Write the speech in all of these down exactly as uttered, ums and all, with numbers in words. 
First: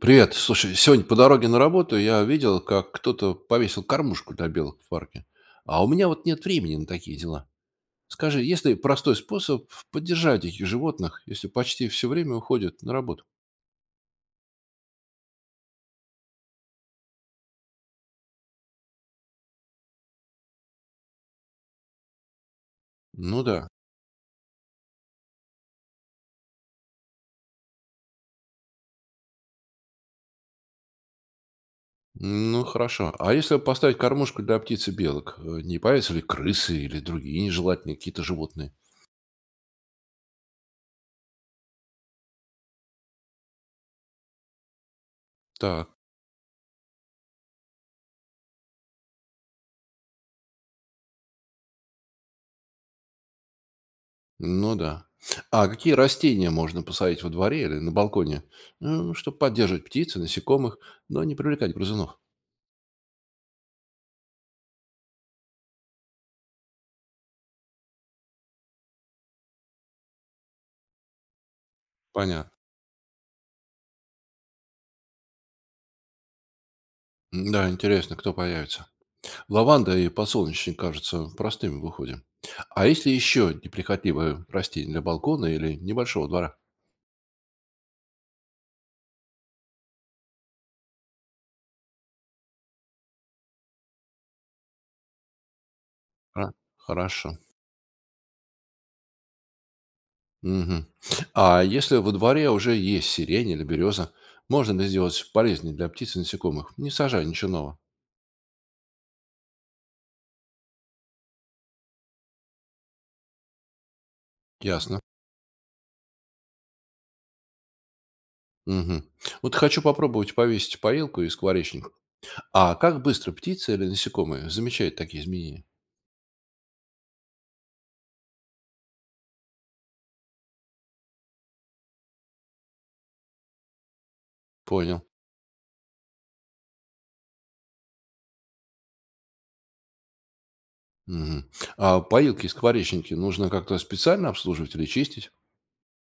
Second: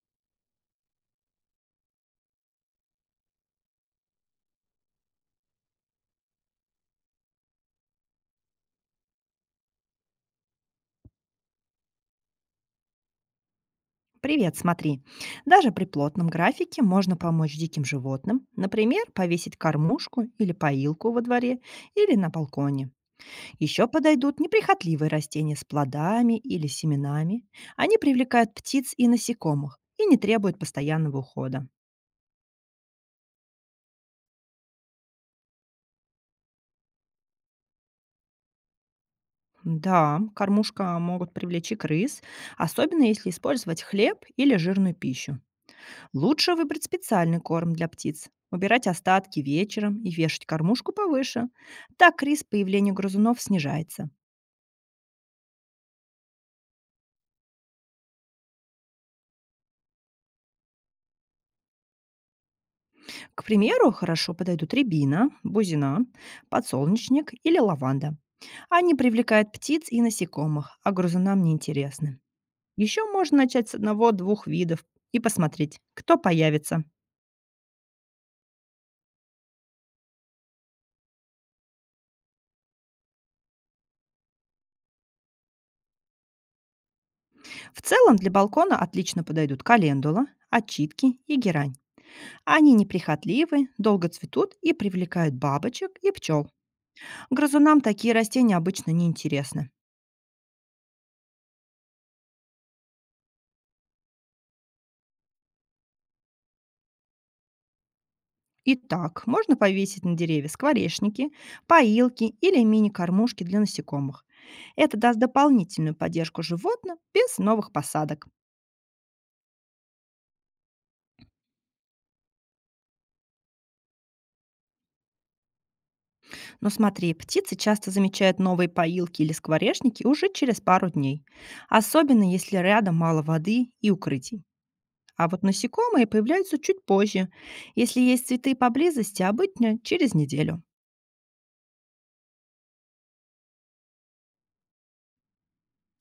Привет. Слушай, сегодня по дороге на работу я видел, как кто-то повесил кормушку для белок в парке. А у меня вот нет времени на такие дела. Скажи, есть ли простой способ поддержать этих животных, если почти все время уходят на работу? Привет, смотри. Даже при плотном графике можно помочь диким животным, например, повесить кормушку или поилку во дворе или на балконе. Ну да. Еще подойдут неприхотливые растения с плодами или семенами. Они привлекают птиц и насекомых и не требуют постоянного ухода. Ну хорошо. А если поставить кормушку для птиц и белок, э, не появятся ли крысы или другие нежелательные какие-то животные? Да, кормушка могут привлечь и крыс, особенно если использовать хлеб или жирную пищу. Так. Лучше выбрать специальный корм для птиц, убирать остатки вечером и вешать кормушку повыше. Так риск появления грызунов снижается. Ну да. А какие растения можно посадить во дворе или на балконе, чтобы поддерживать птиц и насекомых, но не привлекать грызунов? К примеру, хорошо подойдут рябина, бузина, подсолнечник или лаванда. Они привлекают птиц и насекомых, а грызунам неинтересны. Понятно. Еще можно начать с одного-двух видов и посмотреть, кто появится. Да, интересно, кто появится. Лаванда и подсолнечник кажутся простыми в уходе. А если еще неприхотливые растения для балкона или небольшого двора? В целом для балкона отлично подойдут календула, отчитки и герань. Они неприхотливы, долго цветут и привлекают бабочек и А, пчел. хорошо. Грызунам такие растения обычно неинтересны. Мгм. А если во дворе уже есть сирень или береза, можно ли сделать полезнее для птиц и насекомых, не сажая ничего нового? Итак, можно повесить на деревья скворечники, поилки или мини-кормушки для насекомых. Это Ясно. даст дополнительную поддержку животным без новых посадок. Мгм. Вот хочу попробовать повесить поилку и скворечник. А как быстро птицы или насекомые замечают такие изменения? Но смотри, птицы часто замечают новые поилки или скворечники уже через пару дней, особенно если рядом мало воды и укрытий. Понял. А вот насекомые появляются чуть позже. Если есть цветы поблизости, обычно через неделю. Мгм. А поилки и скворечники нужно как-то специально обслуживать или чистить?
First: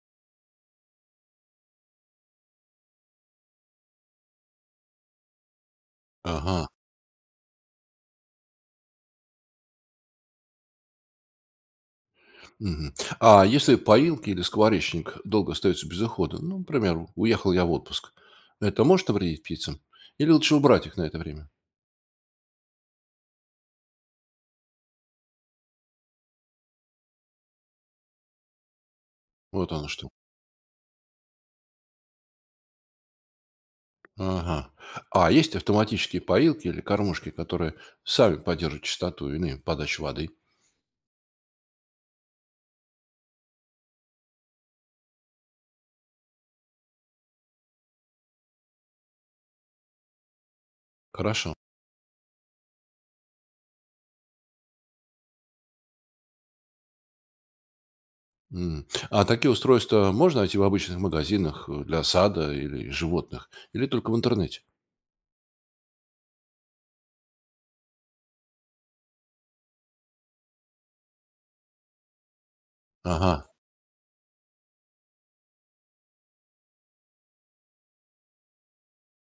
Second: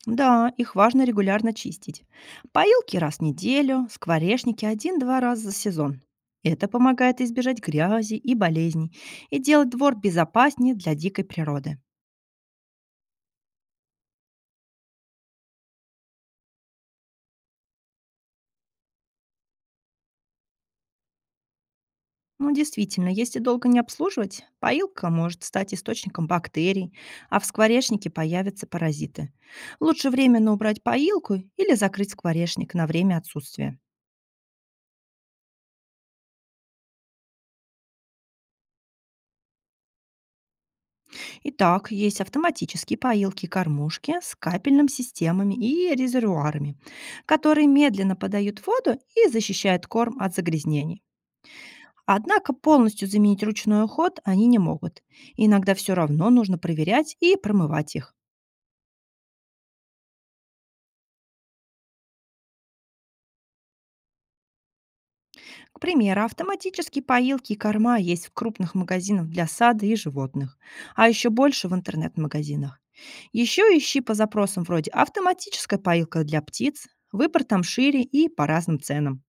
Да, их важно регулярно чистить. Поилки раз в неделю, скворечники один-два раза за сезон. Ага. Это помогает избежать грязи и болезней и делать двор безопаснее для дикой природы. Мгм. А если поилки или скворечник долго остаются без ухода, ну, например, уехал я в отпуск, это может навредить птицам? Или лучше убрать их на это время? Ну, действительно, если долго не обслуживать, поилка может стать источником бактерий, а в скворечнике появятся паразиты. Вот оно Лучше что. временно убрать поилку или закрыть скворечник на время отсутствия. Ага. А есть автоматические поилки или кормушки, которые сами поддерживают частоту или подачу воды? Итак, есть автоматические поилки-кормушки с капельными системами и резервуарами, которые медленно подают воду и защищают корм от загрязнений. Хорошо. Однако полностью заменить ручной уход они не могут. Иногда все равно нужно проверять и промывать их. М. А такие устройства можно найти в обычных магазинах э, для сада или животных? Или только в интернете? К примеру, автоматические поилки и корма есть в крупных магазинах для сада и животных, а еще больше в интернет-магазинах. Ага. Еще ищи по запросам вроде «автоматическая поилка для птиц», выбор там шире и по разным ценам.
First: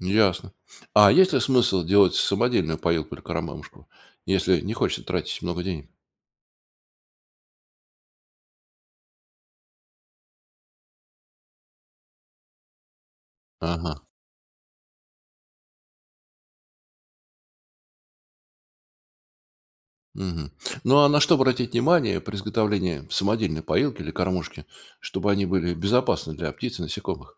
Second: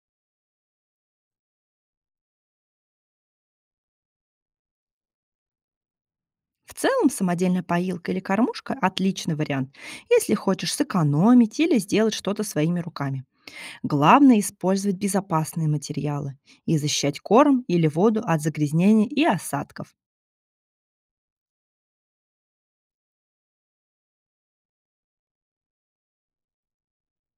Ясно. А есть ли смысл делать самодельную поилку или коромышку, если не хочется тратить много денег? В целом, самодельная поилка или кормушка– отличный вариант, если хочешь сэкономить или сделать что-то своими руками. Ага. Главное– использовать безопасные материалы и защищать корм или воду от загрязнений и осадков. Мгм. Ну а на что обратить внимание при изготовлении самодельной поилки или кормушки, чтобы они были безопасны для птиц и насекомых?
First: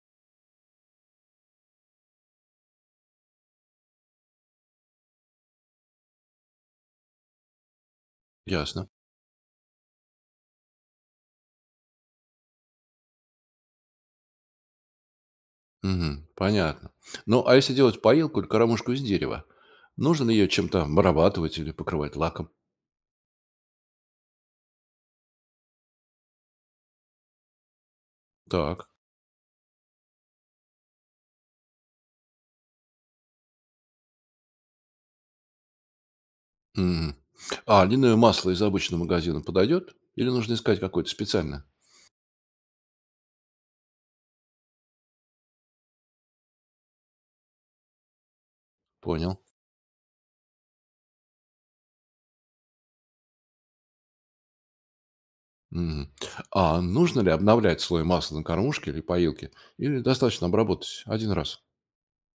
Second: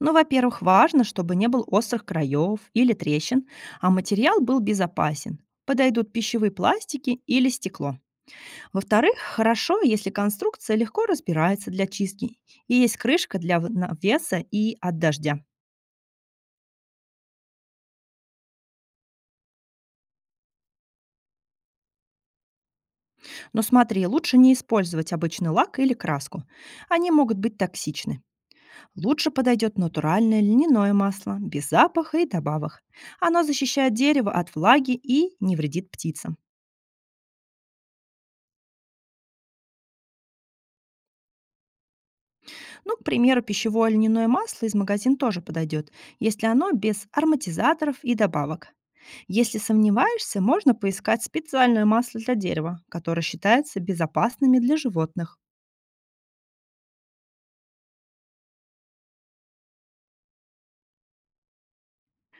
Но, во-первых, важно, чтобы не было острых краев или трещин, а материал был безопасен. Подойдут пищевые пластики или стекло. Ясно. Во-вторых, хорошо, если конструкция легко разбирается для чистки и есть крышка для в- на- веса и от дождя. Мгм. Понятно. Ну а если делать поилку или кормушку из дерева, нужно ли ее чем-то обрабатывать или покрывать лаком? Но смотри, лучше не использовать обычный лак или краску. Они могут быть токсичны. Так. Лучше подойдет натуральное льняное масло, без запаха и добавок. Оно защищает дерево от влаги и не вредит птицам. Мгм. А льняное масло из обычного магазина подойдет? Или нужно искать какое-то специальное? Ну, к примеру, пищевое льняное масло из магазин тоже подойдет, если оно без ароматизаторов и добавок. Понял. Если сомневаешься, можно поискать специальное масло для дерева, которое считается безопасными для животных. Мгм. А нужно ли обновлять слой масла на кормушке или поилке? Или достаточно обработать один раз?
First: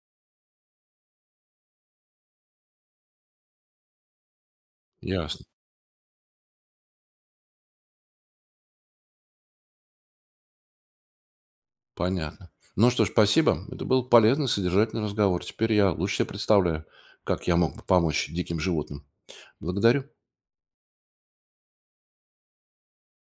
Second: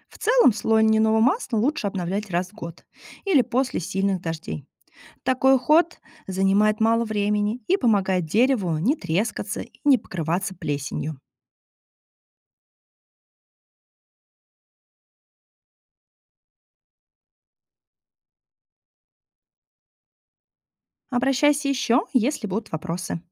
В целом слой льняного масла лучше обновлять раз в год или после сильных дождей. Ясно. Такой ход занимает мало времени и помогает дереву не трескаться и не покрываться плесенью. Понятно. Ну что ж, спасибо. Это был полезный, содержательный разговор. Теперь я лучше себе представляю, как я мог бы помочь диким животным. Благодарю. Обращайся еще, если будут вопросы.